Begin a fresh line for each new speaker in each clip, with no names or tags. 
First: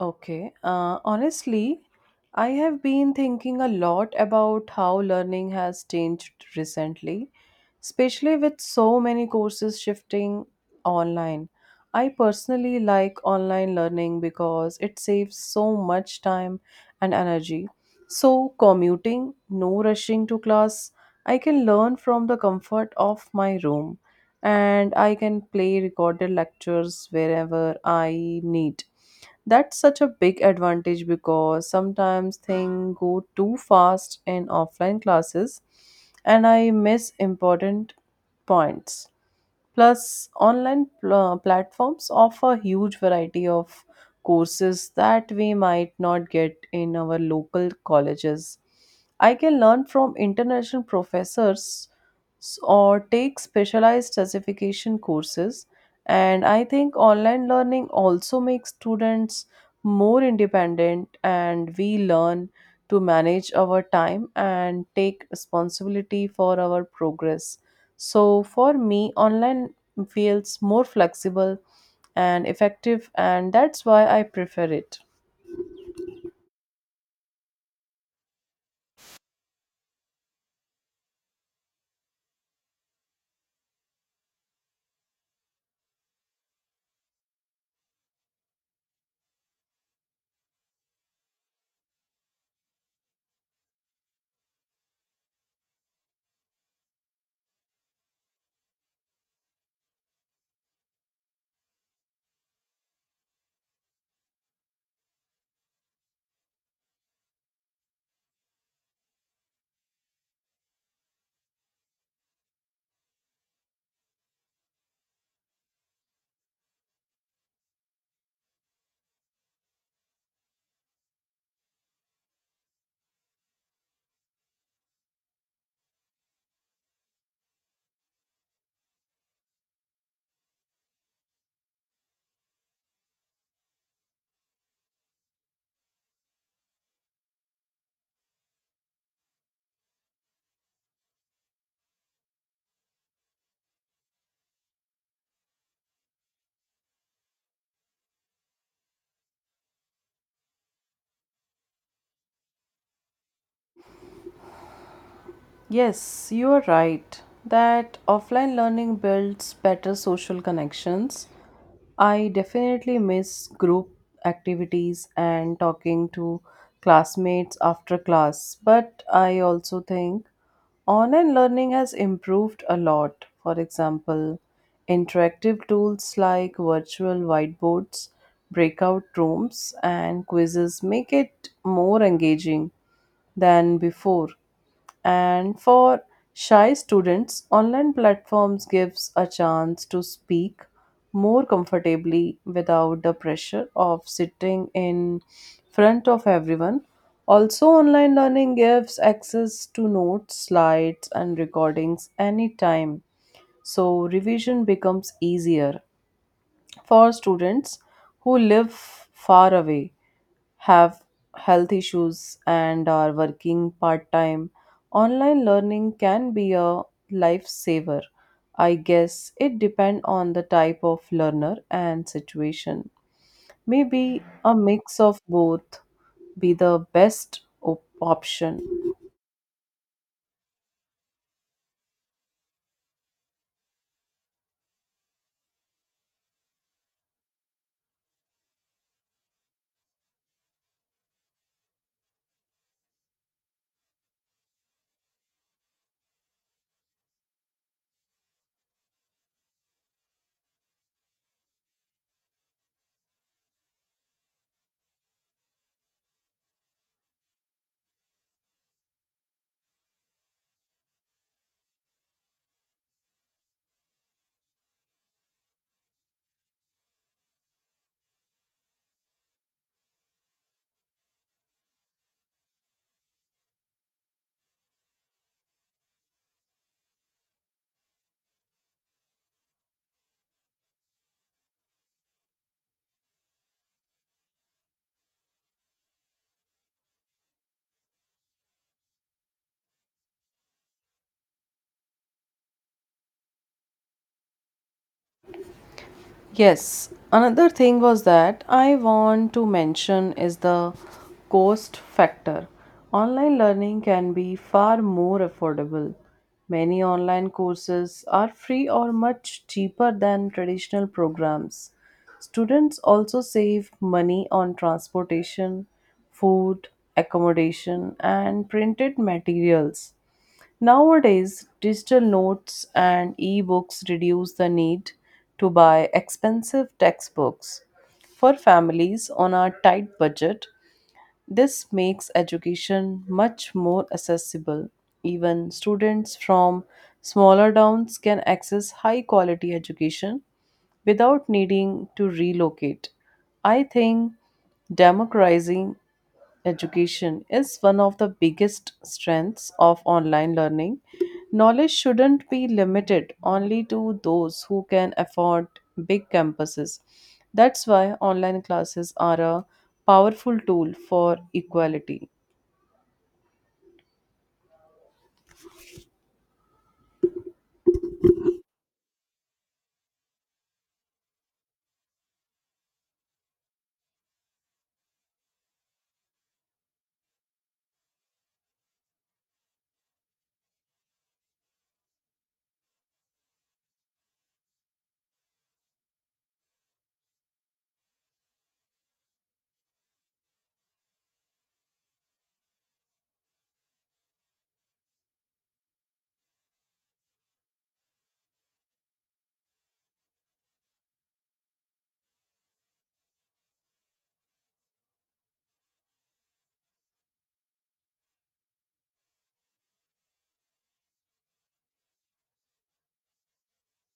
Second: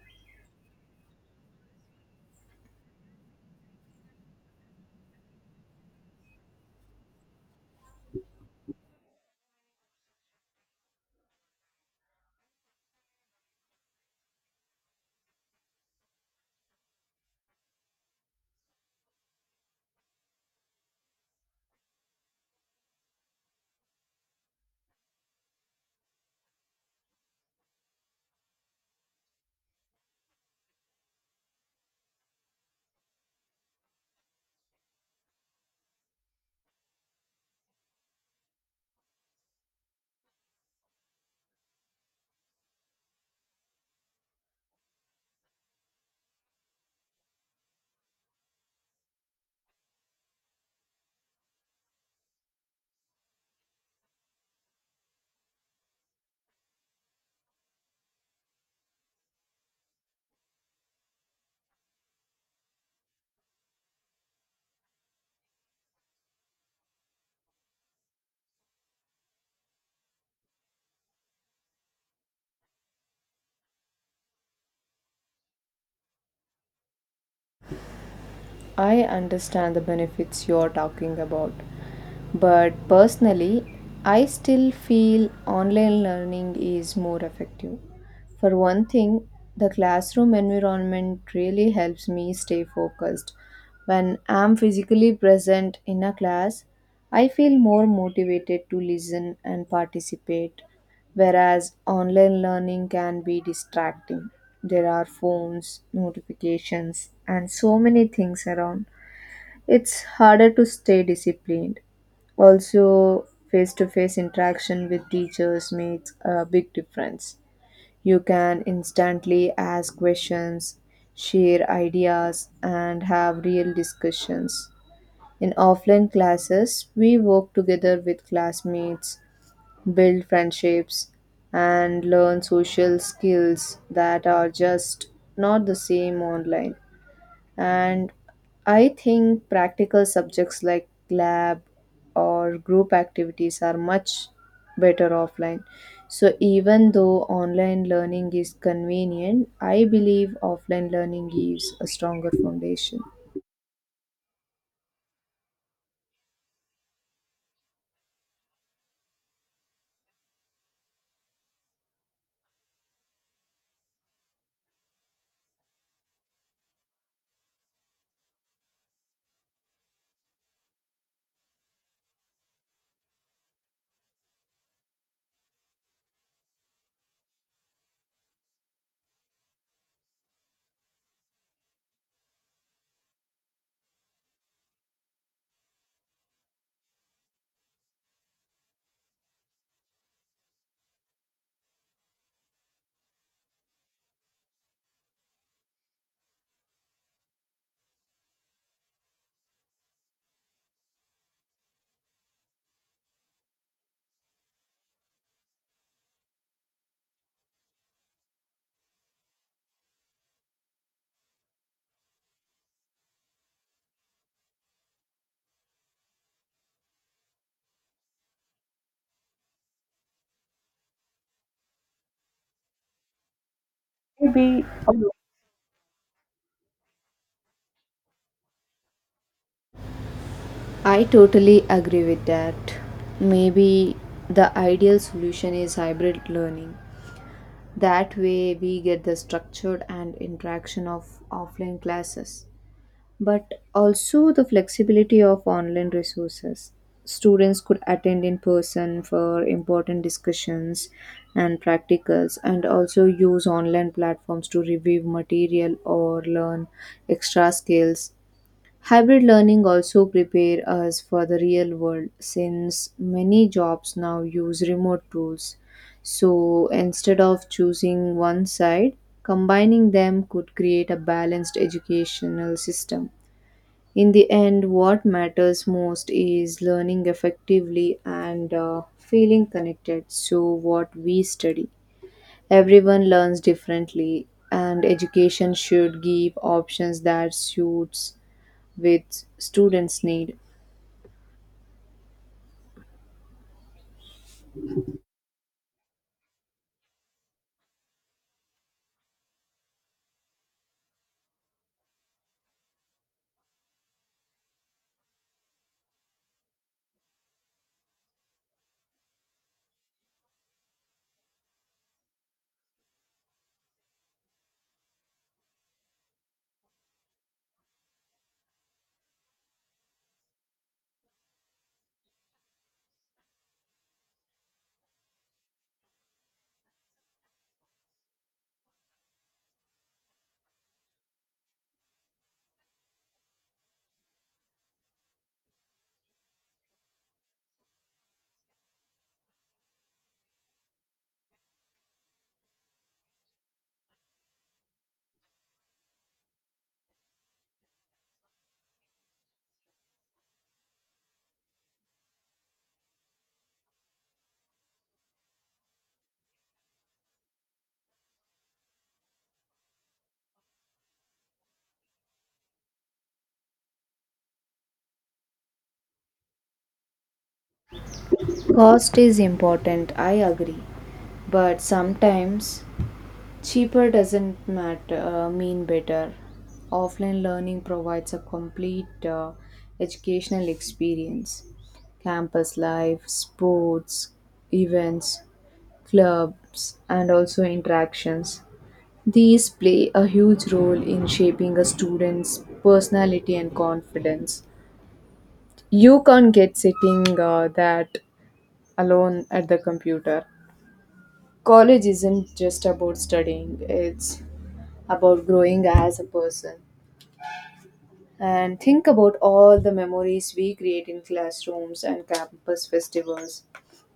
Okay. Honestly, I have been thinking a lot about how learning has changed recently, especially with so many courses shifting online. I personally like online learning because it saves so much time and energy. So, commuting, no rushing to class, I can learn from the comfort of my room and I can play recorded lectures wherever I need. That's such a big advantage because sometimes things go too fast in offline classes and I miss important points. Plus, online platforms offer huge variety of courses that we might not get in our local colleges. I can learn from international professors or take specialized certification courses. And I think online learning also makes students more independent, and we learn to manage our time and take responsibility for our progress. So for me, online feels more flexible and effective, and that's why I prefer it.
I understand the benefits you're talking about, but personally, I still feel online learning is more effective. For one thing, the classroom environment really helps me stay focused. When I'm physically present in a class, I feel more motivated to listen and participate, whereas online learning can be distracting. There are phones, notifications, and so many things around. It's harder to stay disciplined. Also, face to face interaction with teachers makes a big difference. You can instantly ask questions, share ideas, and have real discussions. In offline classes, we work together with classmates, build friendships, and learn social skills that are just not the same online. And I think practical subjects like lab or group activities are much better offline. So, even though online learning is convenient, I believe offline learning gives a stronger foundation.
Yes, you are right that offline learning builds better social connections. I definitely miss group activities and talking to classmates after class, but I also think online learning has improved a lot. For example, interactive tools like virtual whiteboards, breakout rooms, and quizzes make it more engaging than before, and for shy students online platforms gives a chance to speak more comfortably without the pressure of sitting in front of everyone. Also, online learning gives access to notes, slides, and recordings anytime, so revision becomes easier. For students who live far away, have health issues and are working part time, online learning can be a lifesaver. I guess it depends on the type of learner and situation. Maybe a mix of both be the best option.
I totally agree with that. Maybe the ideal solution is hybrid learning. That way, we get the structured and interaction of offline classes, but also the flexibility of online resources. Students could attend in person for important discussions and practicals, and also use online platforms to review material or learn extra skills. Hybrid learning also prepare us for the real world since many jobs now use remote tools. So instead of choosing one side, combining them could create a balanced educational system. In the end, what matters most is learning effectively and feeling connected. So, what we study. Everyone learns differently, and education should give options that suits with students' need.
Yes, another thing was that I want to mention is the cost factor. Online learning can be far more affordable. Many online courses are free or much cheaper than traditional programs. Students also save money on transportation, food, accommodation, and printed materials. Nowadays, digital notes and ebooks reduce the need to buy expensive textbooks. For families on a tight budget, this makes education much more accessible. Even students from smaller towns can access high quality education without needing to relocate. I think democratizing education is one of the biggest strengths of online learning. Knowledge shouldn't be limited only to those who can afford big campuses. That's why online classes are a powerful tool for equality.
Cost is important, I agree, but sometimes cheaper doesn't mean better. Offline learning provides a complete educational experience. Campus life, sports, events, clubs, and also interactions. These play a huge role in shaping a student's personality and confidence. You can't get sitting that alone at the computer. College isn't just about studying, it's about growing as a person. And think about all the memories we create in classrooms and campus festivals.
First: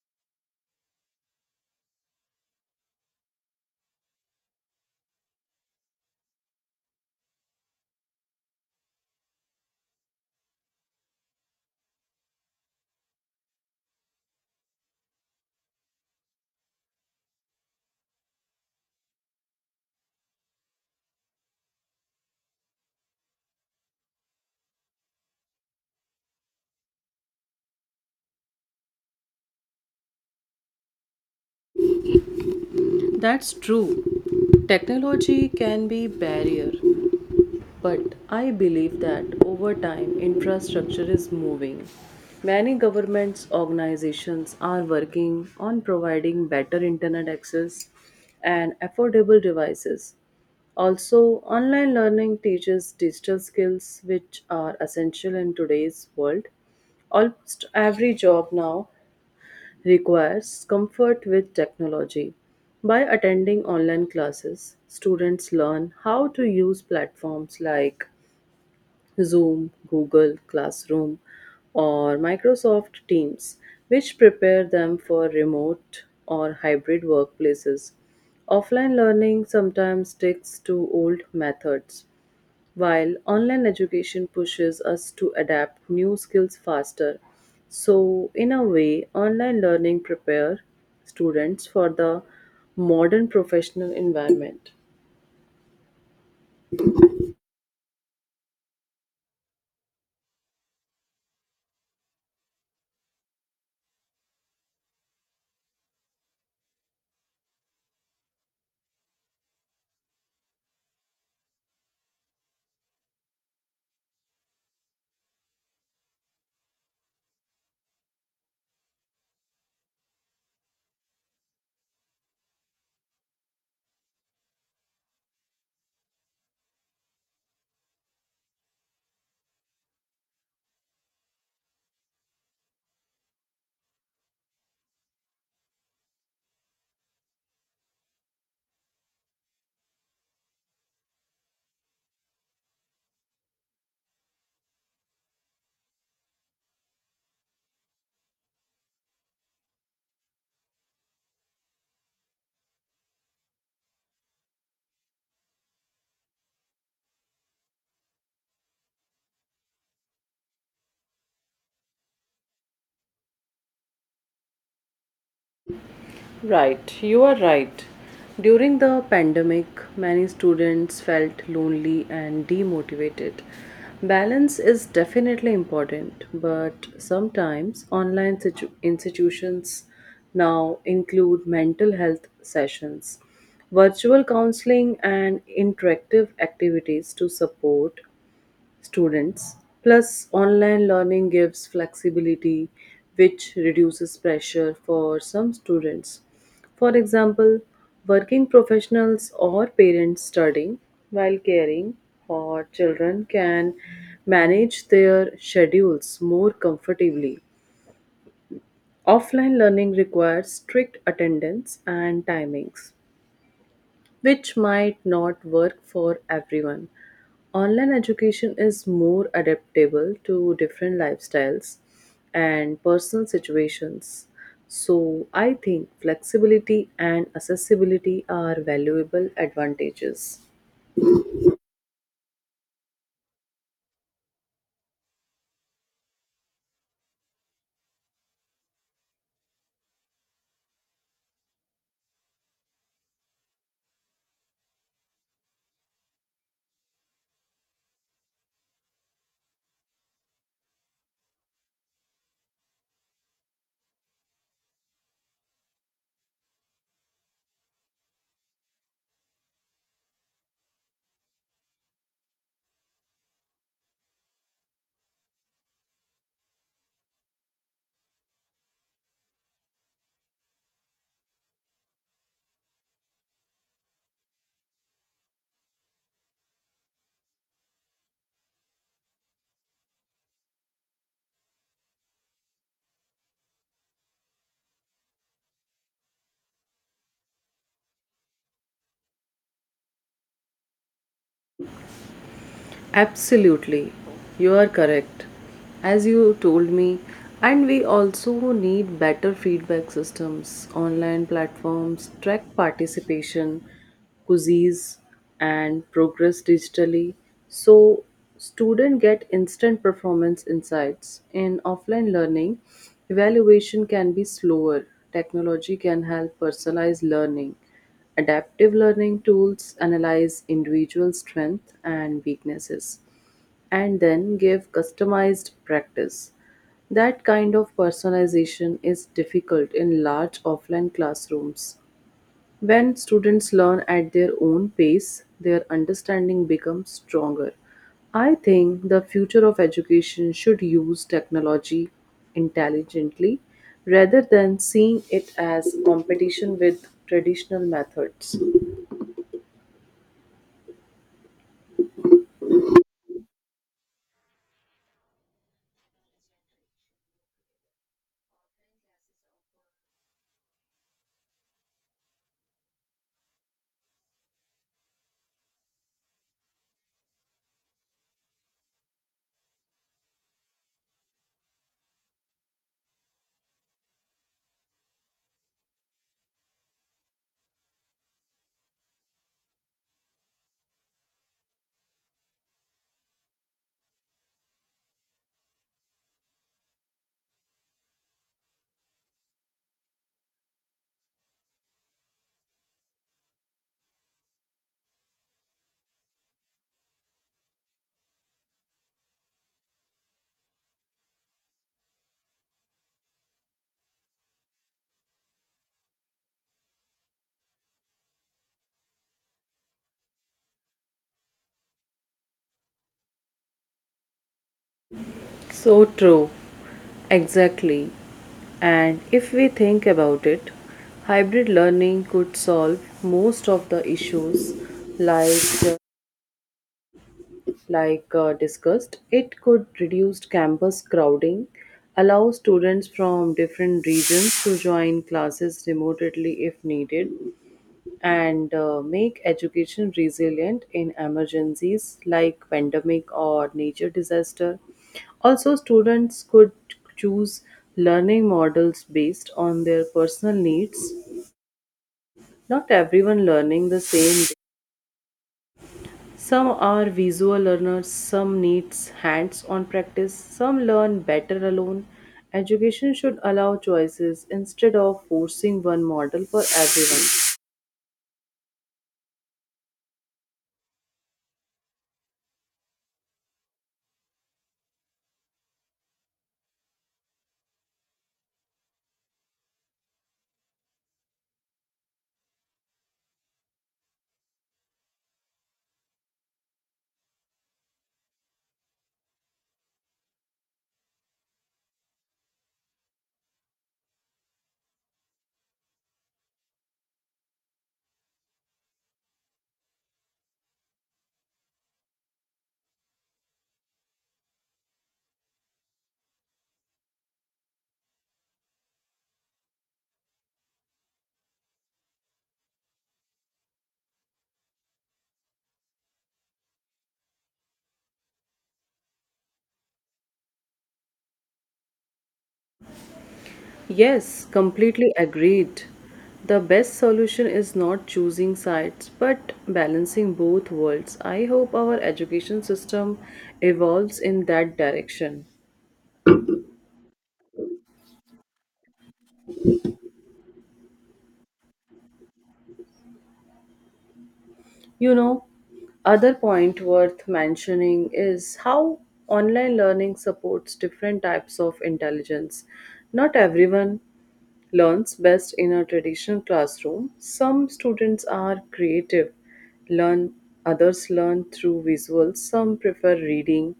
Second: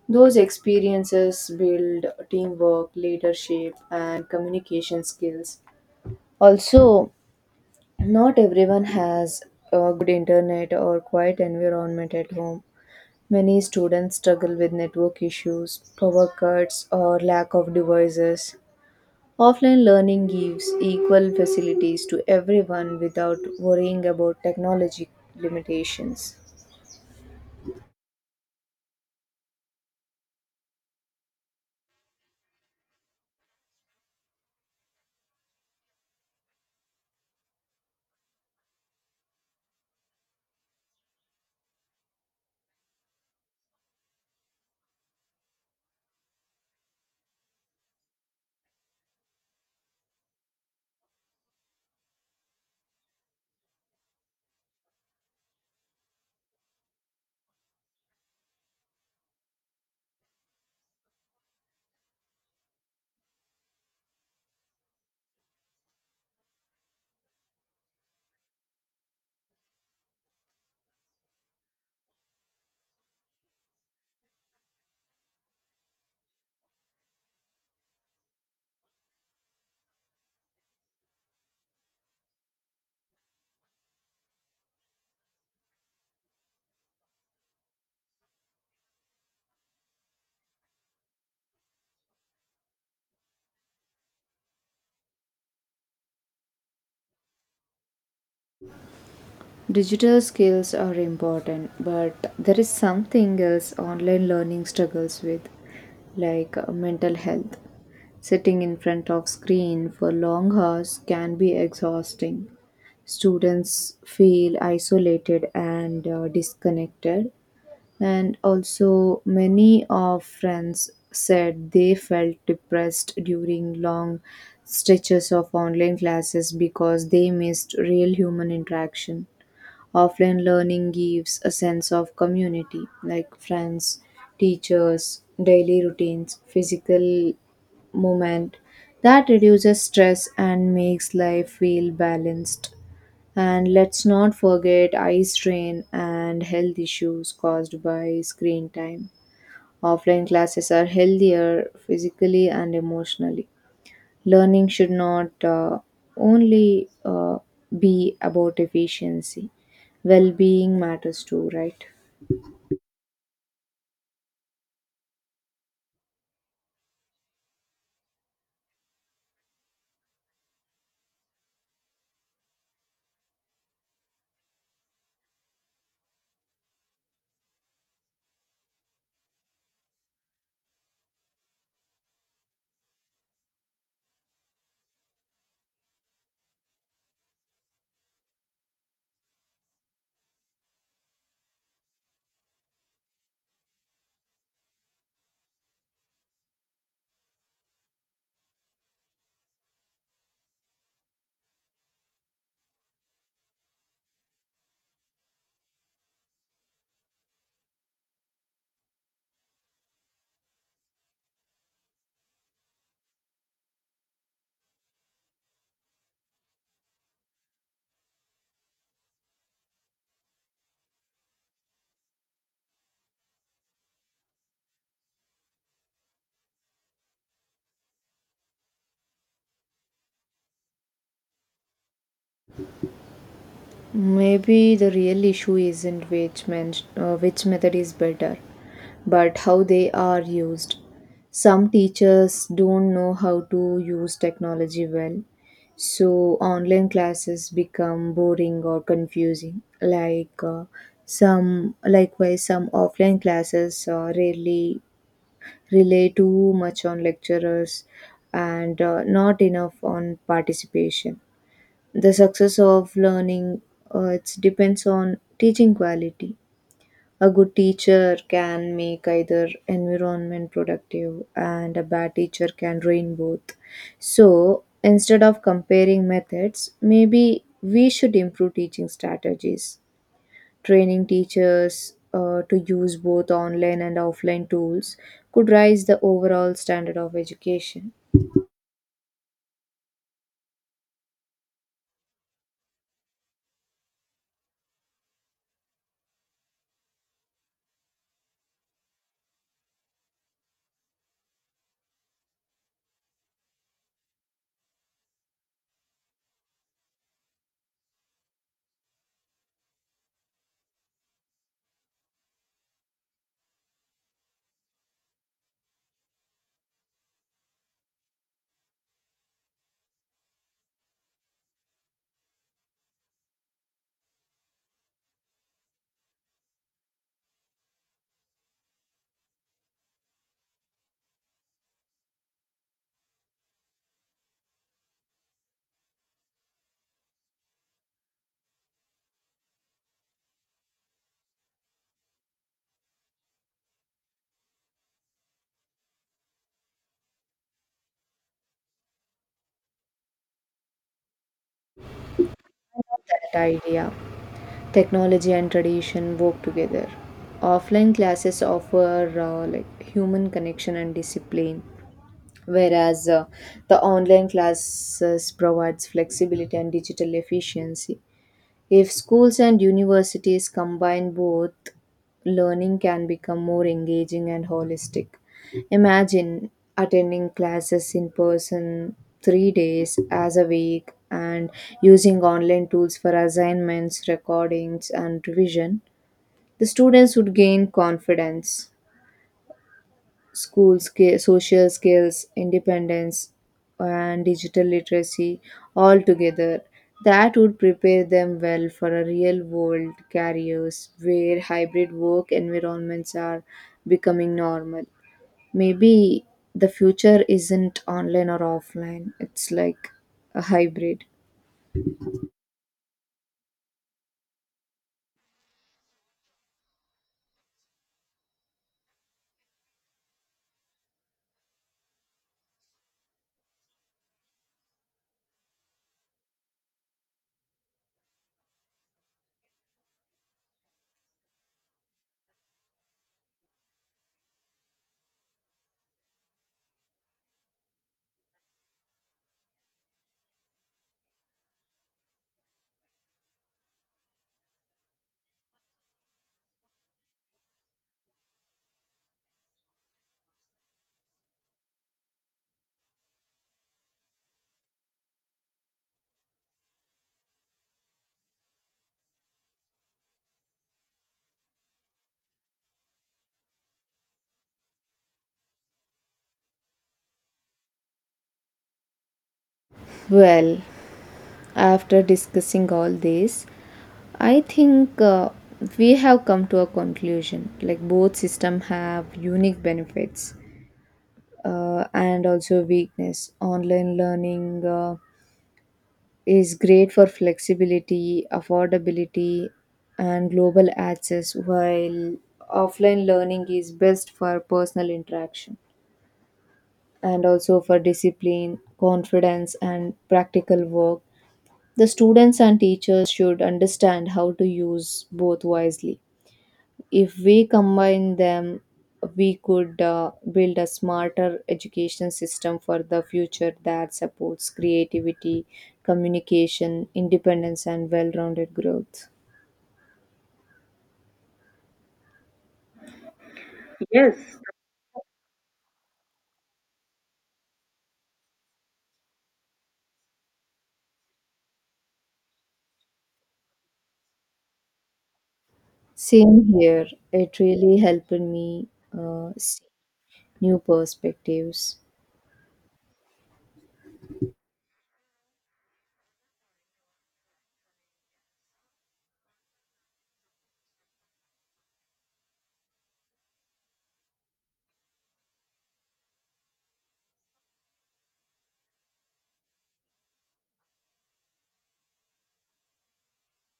Those experiences build teamwork, leadership, and communication skills. Also, not everyone has a good internet or quiet environment at home. Many students struggle with network issues, power cuts, or lack of devices. Offline learning gives equal facilities to everyone without worrying about technology limitations.
That's true. Technology can be barrier, but I believe that over time, infrastructure is moving. Many governments, organizations are working on providing better internet access and affordable devices. Also, online learning teaches digital skills which are essential in today's world. Almost every job now requires comfort with technology. By attending online classes, students learn how to use platforms like Zoom, Google Classroom, or Microsoft Teams, which prepare them for remote or hybrid workplaces. Offline learning sometimes sticks to old methods, while online education pushes us to adapt new skills faster. So, in a way, online learning prepare students for the modern professional environment.
Digital skills are important, but there is something else online learning struggles with, like mental health. Sitting in front of screen for long hours can be exhausting. Students feel isolated and disconnected. And also, many of friends said they felt depressed during long stretches of online classes because they missed real human interaction. Offline learning gives a sense of community, like friends, teachers, daily routines, physical movement that reduces stress and makes life feel balanced. And let's not forget eye strain and health issues caused by screen time. Offline classes are healthier physically and emotionally. Learning should not only be about efficiency, well being matters too, right?
Right, you are right. During the pandemic, many students felt lonely and demotivated. Balance is definitely important, but sometimes online institutions now include mental health sessions, virtual counseling, and interactive activities to support students. Plus, online learning gives flexibility, which reduces pressure for some students. For example, working professionals or parents studying while caring for children can manage their schedules more comfortably. Offline learning requires strict attendance and timings which might not work for everyone. Online education is more adaptable to different lifestyles and personal situations. So, I think flexibility and accessibility are valuable advantages.
Maybe the real issue isn't which method is better, but how they are used. Some teachers don't know how to use technology well, so online classes become boring or confusing. Likewise, some offline classes rarely rely too much on lecturers and not enough on participation. The success of learning it depends on teaching quality. A good teacher can make either environment productive and a bad teacher can ruin both. So instead of comparing methods, maybe we should improve teaching strategies. Training teachers to use both online and offline tools could raise the overall standard of education.
Absolutely, you are correct. As you told me, and we also need better feedback systems, online platforms, track participation, quizzes, and progress digitally, so students get instant performance insights. In offline learning, evaluation can be slower. Technology can help personalize learning. Adaptive learning tools analyze individual strengths and weaknesses and then give customized practice. That kind of personalization is difficult in large offline classrooms. When students learn at their own pace, their understanding becomes stronger. I think the future of education should use technology intelligently rather than seeing it as competition with traditional methods.
That idea. Technology and tradition work together. Offline classes offer like human connection and discipline, whereas the online classes provides flexibility and digital efficiency. If schools and universities combine both, learning can become more engaging and holistic. Imagine attending classes in person 3 days as a week and using online tools for assignments, recordings, and revision. The students would gain confidence, school skill, social skills, independence, and digital literacy all together. That would prepare them well for a real world careers where hybrid work environments are becoming normal. Maybe the future isn't online or offline, it's like a hybrid.
So true. Exactly. And if we think about it, hybrid learning could solve most of the issues like uh, like discussed. It could reduce campus crowding, allow students from different regions to join classes remotely if needed, and make education resilient in emergencies like pandemic or nature disaster. Also, students could choose learning models based on their personal needs. Not everyone learning the same. Day. Some are visual learners, some needs hands-on practice, some learn better alone. Education should allow choices instead of forcing one model for everyone.
Well, after discussing all this, I think we have come to a conclusion. Like both system have unique benefits and also weakness. Online learning is great for flexibility, affordability, and global access, while offline learning is best for personal interaction and also for discipline, confidence, and practical work. The students and teachers should understand how to use both wisely. If we combine them, we could build a smarter education system for the future that supports creativity, communication, independence, and well rounded growth.
Yes, completely agreed. The best solution is not choosing sides but balancing both worlds. I hope our education system evolves in that direction.
Same here, it really helped me see new perspectives.
You know, other point worth mentioning is how online learning supports different types of intelligence. Not everyone learns best in a traditional classroom. Some students are creative, learn others learn through visuals. Some prefer reading,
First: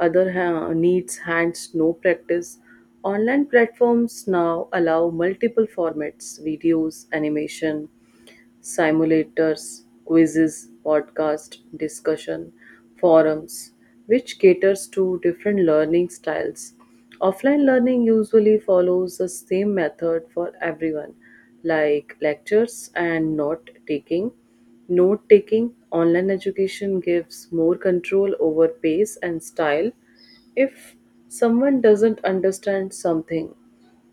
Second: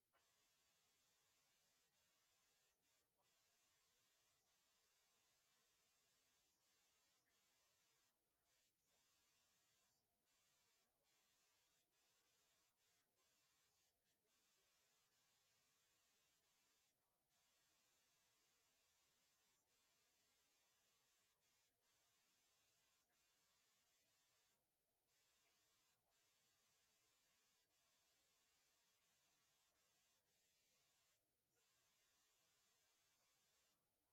needs hands-on practice. Online platforms now allow multiple formats, videos, animation, simulators, quizzes, podcast, discussion, forums, which caters to different learning styles. Offline learning usually follows the same method for everyone, like lectures and note taking. Note taking online education gives more control over pace and style. If someone doesn't understand something,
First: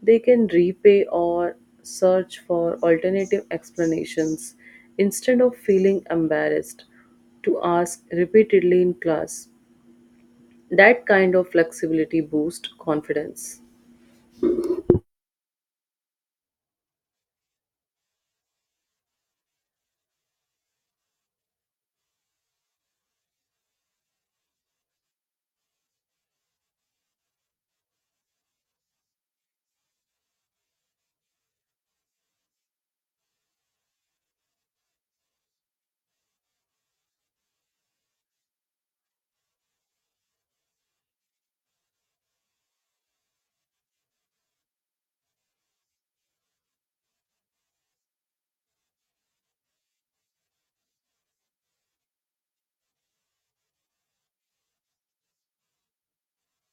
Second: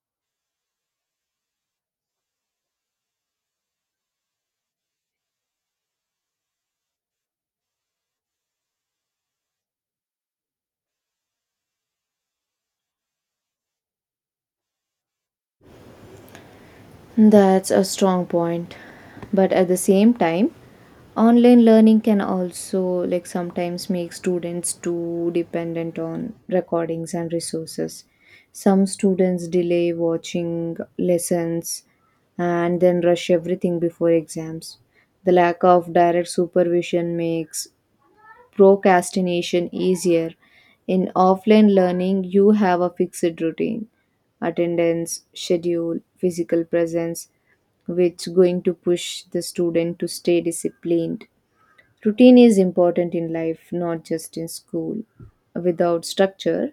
they can repay or search for alternative explanations instead of feeling embarrassed to ask repeatedly in class. That kind of flexibility boosts confidence.
That's a strong point. But at the same time, online learning can also like sometimes make students too dependent on recordings and resources. Some students delay watching lessons and then rush everything before exams. The lack of direct supervision makes procrastination easier. In offline learning, you have a fixed routine, attendance, schedule, physical presence which going to push the student to stay disciplined. Routine is important in life, not just in school. Without structure,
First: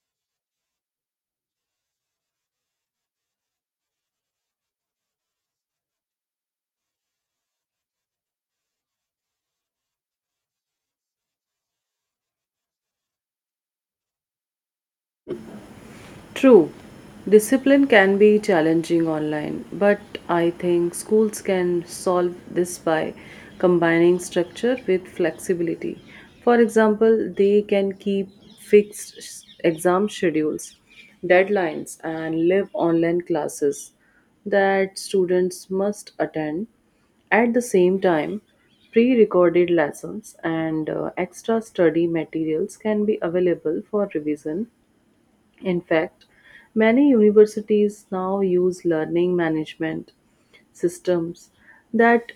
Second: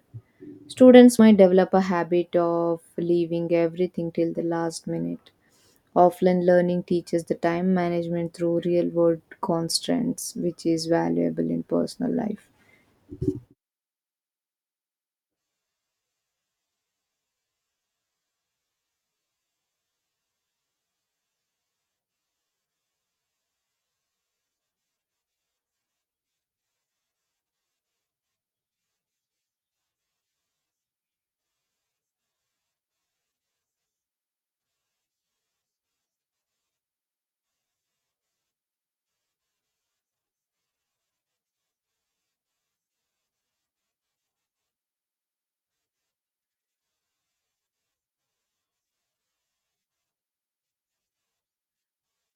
students might develop a habit of leaving everything till the last minute. Offline learning teaches the time management through real world constraints, which is valuable in personal life.
True, discipline can be challenging online, but I think schools can solve this by combining structure with flexibility. For example, they can keep fixed exam schedules, deadlines, and live online classes that students must attend. At the same time, pre recorded lessons and extra study materials can be available for revision. In fact, many universities now use learning management systems that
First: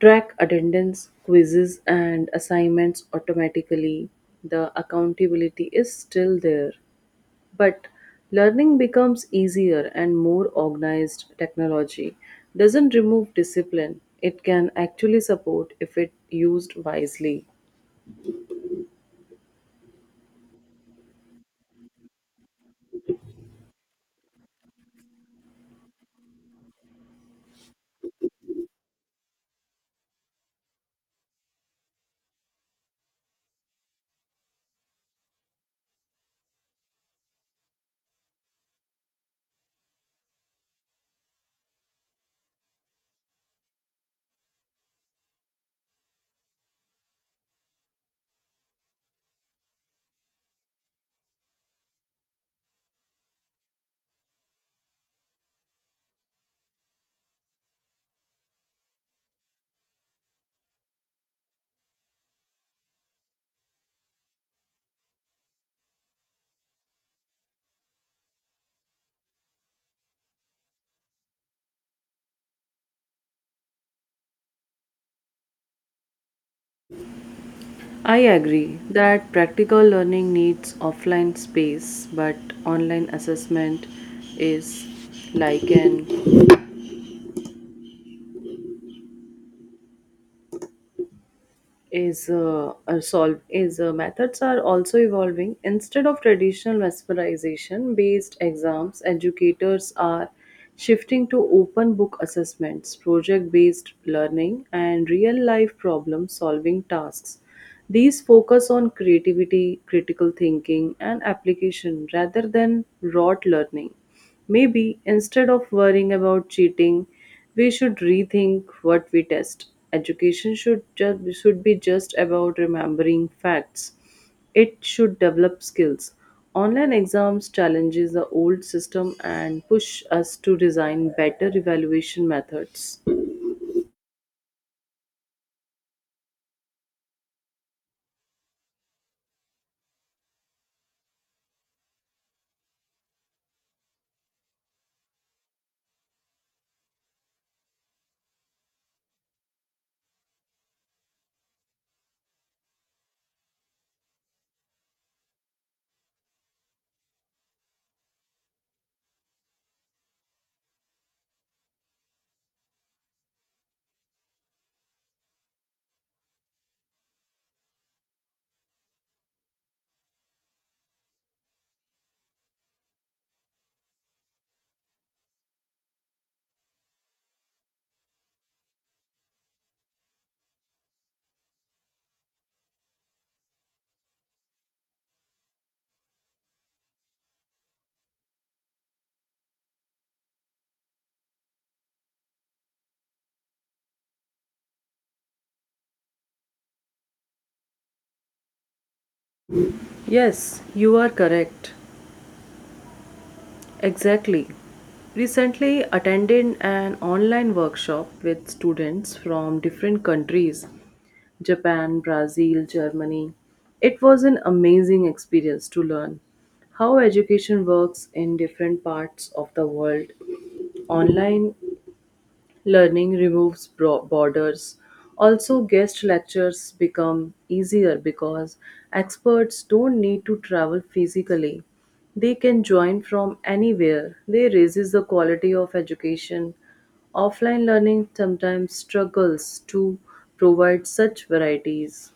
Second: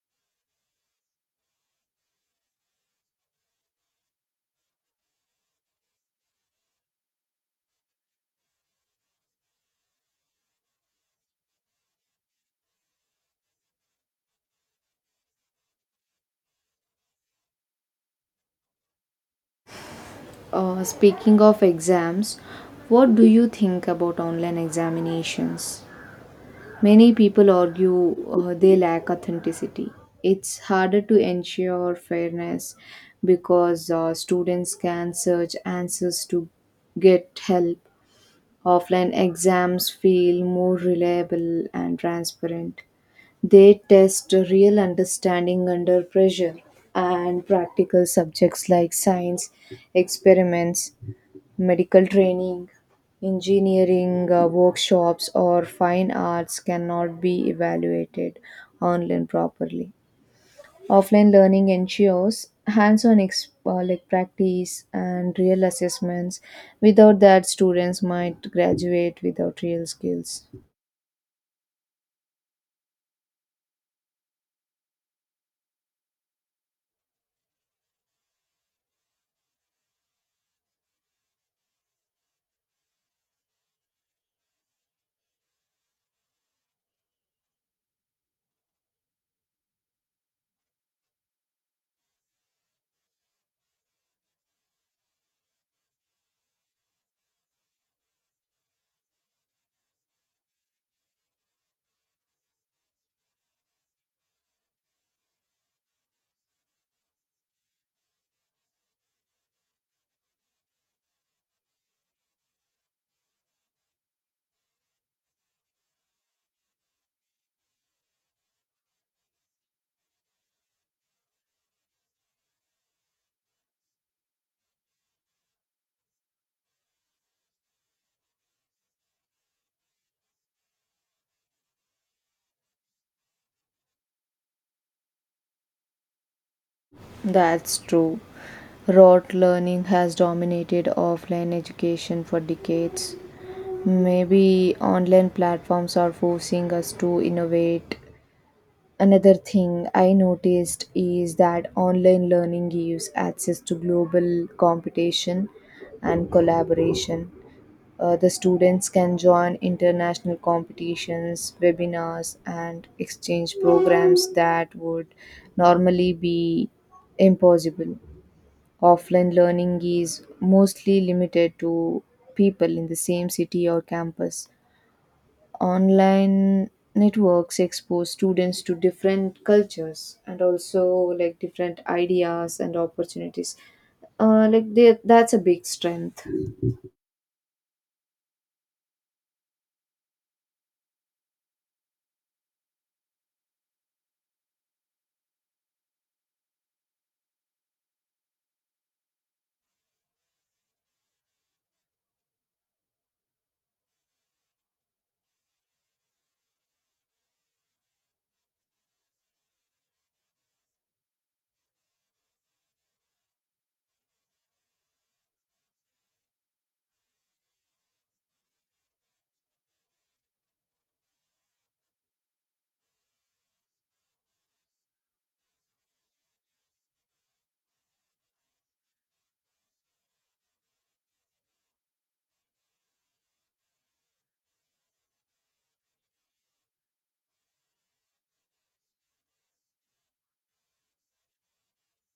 track attendance, quizzes, and assignments automatically. The accountability is still there, but learning becomes easier and more organized. Technology doesn't remove discipline, it can actually support if it used wisely.
Speaking of exams, what do you think about online examinations? Many people argue they lack authenticity. It's harder to ensure fairness because students can search answers to get help. Offline exams feel more reliable and transparent. They test real understanding under pressure, and practical subjects like science experiments, medical training, engineering workshops, or fine arts cannot be evaluated online properly. Offline learning ensures hands-on like practice and real assessments. Without that, students might graduate without real skills.
I agree that practical learning needs offline space, but online assessment is like an is solve is methods are also evolving. Instead of traditional mesmerization based exams, educators are shifting to open book assessments, project based learning and real life problem solving tasks. These focus on creativity, critical thinking and application rather than rote learning. Maybe instead of worrying about cheating, we should rethink what we test. Education should be just about remembering facts. It should develop skills. Online exams challenges the old system and push us to design better evaluation methods.
That's true. Rote learning has dominated offline education for decades. Maybe online platforms are forcing us to innovate. Another thing I noticed is that online learning gives access to global competition and collaboration. The students can join international competitions, webinars, and exchange programs that would normally be impossible. Offline learning is mostly limited to people in the same city or campus. Online networks expose students to different cultures and also like different ideas and opportunities, that's a big strength.
Yes, you are correct. Exactly. Recently attended an online workshop with students from different countries: Japan, Brazil, Germany. It was an amazing experience to learn how education works in different parts of the world. Online learning removes borders. Also, guest lectures become easier because experts don't need to travel physically. They can join from anywhere. They raises the quality of education. Offline learning sometimes struggles to provide such varieties.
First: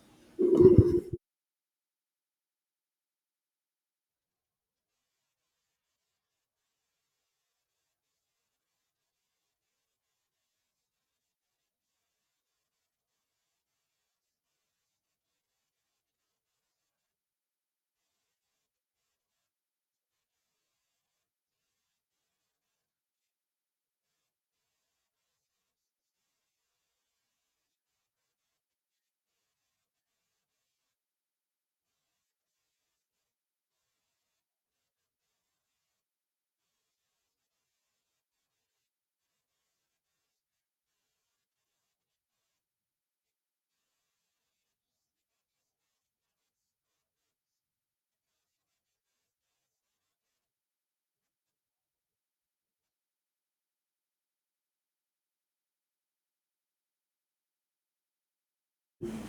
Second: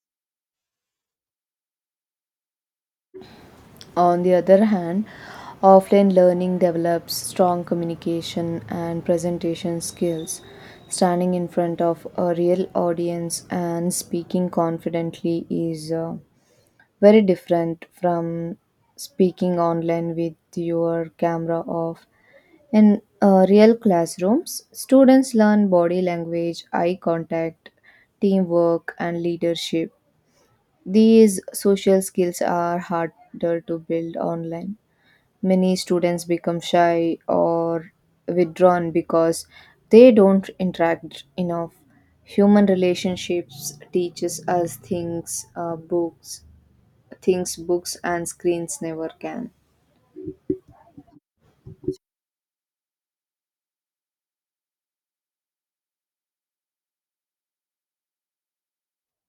On the other hand, offline learning develops strong communication and presentation skills. Standing in front of a real audience and speaking confidently is very different from speaking online with your camera off. In real classrooms, students learn body language, eye contact, teamwork, and leadership. These social skills are harder to build online. Many students become shy or withdrawn because they don't interact enough. Human relationships teaches us things books and screens never can.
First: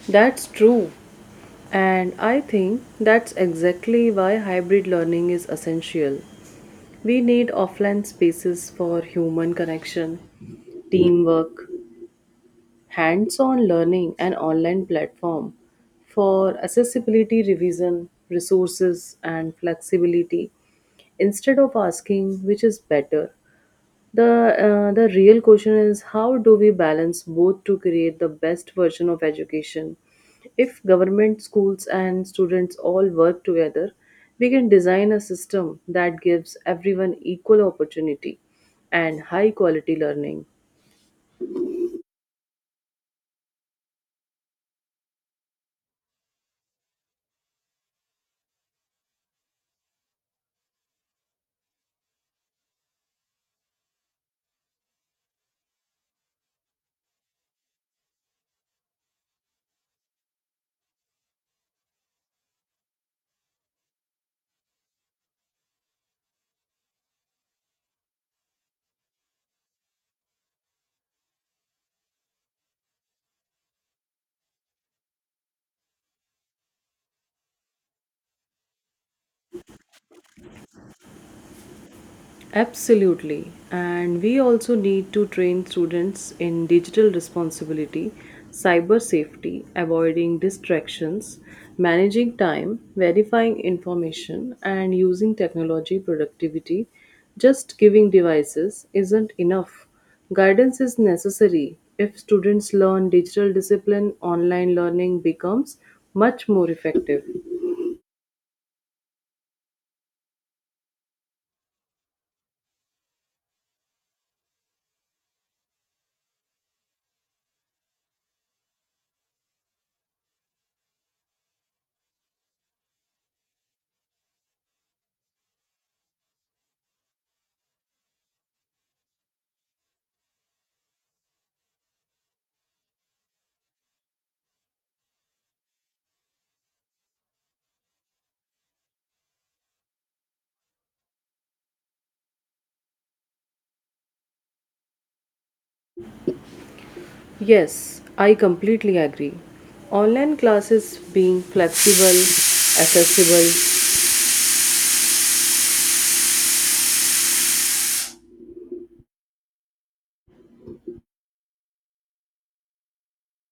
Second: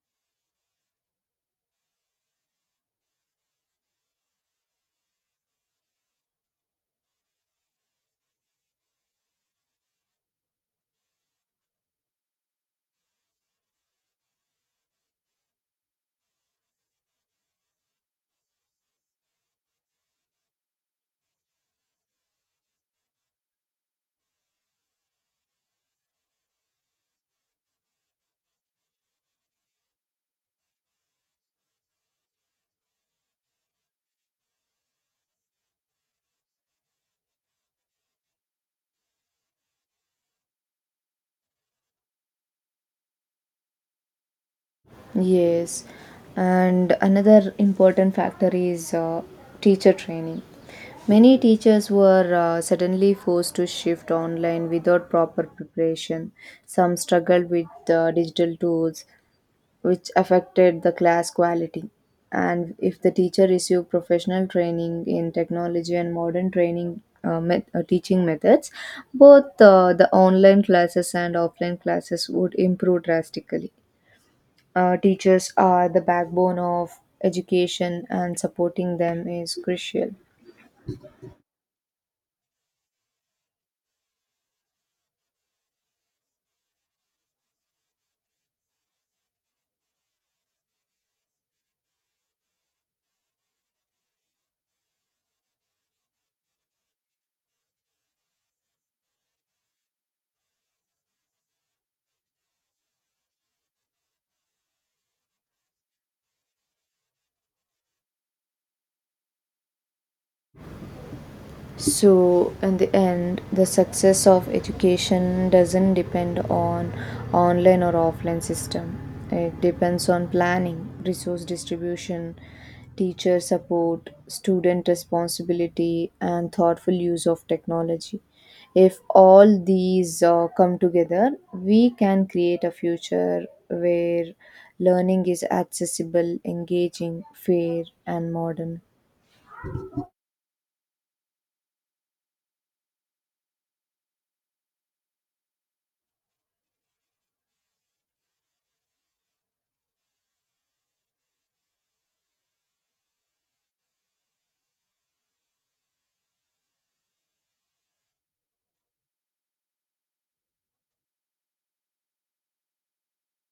That's true. And I think that's exactly why hybrid learning is essential. We need offline spaces for human connection, teamwork, hands on learning, and online platform for accessibility revision, resources, and flexibility. Instead of asking which is better, the real question is how do we balance both to create the best version of education? If government schools and students all work together, we can design a system that gives everyone equal opportunity and high quality learning.
Yes, and another important factor is teacher training. Many teachers were suddenly forced to shift online without proper preparation. Some struggled with digital tools, which affected the class quality. And if the teacher received professional training in technology and modern training teaching methods, both the online classes and offline classes would improve drastically. Teachers are the backbone of education, and supporting them is crucial.
Absolutely. And we also need to train students in digital responsibility, cyber safety, avoiding distractions, managing time, verifying information, and using technology productivity. Just giving devices isn't enough. Guidance is necessary. If students learn digital discipline, online learning becomes much more effective.
So in the end, the success of education doesn't depend on online or offline system. It depends on planning, resource distribution, teacher support, student responsibility, and thoughtful use of technology. If all these come together, we can create a future where learning is accessible, engaging, fair, and modern.
Yes, I completely agree. Online classes being flexible, accessible,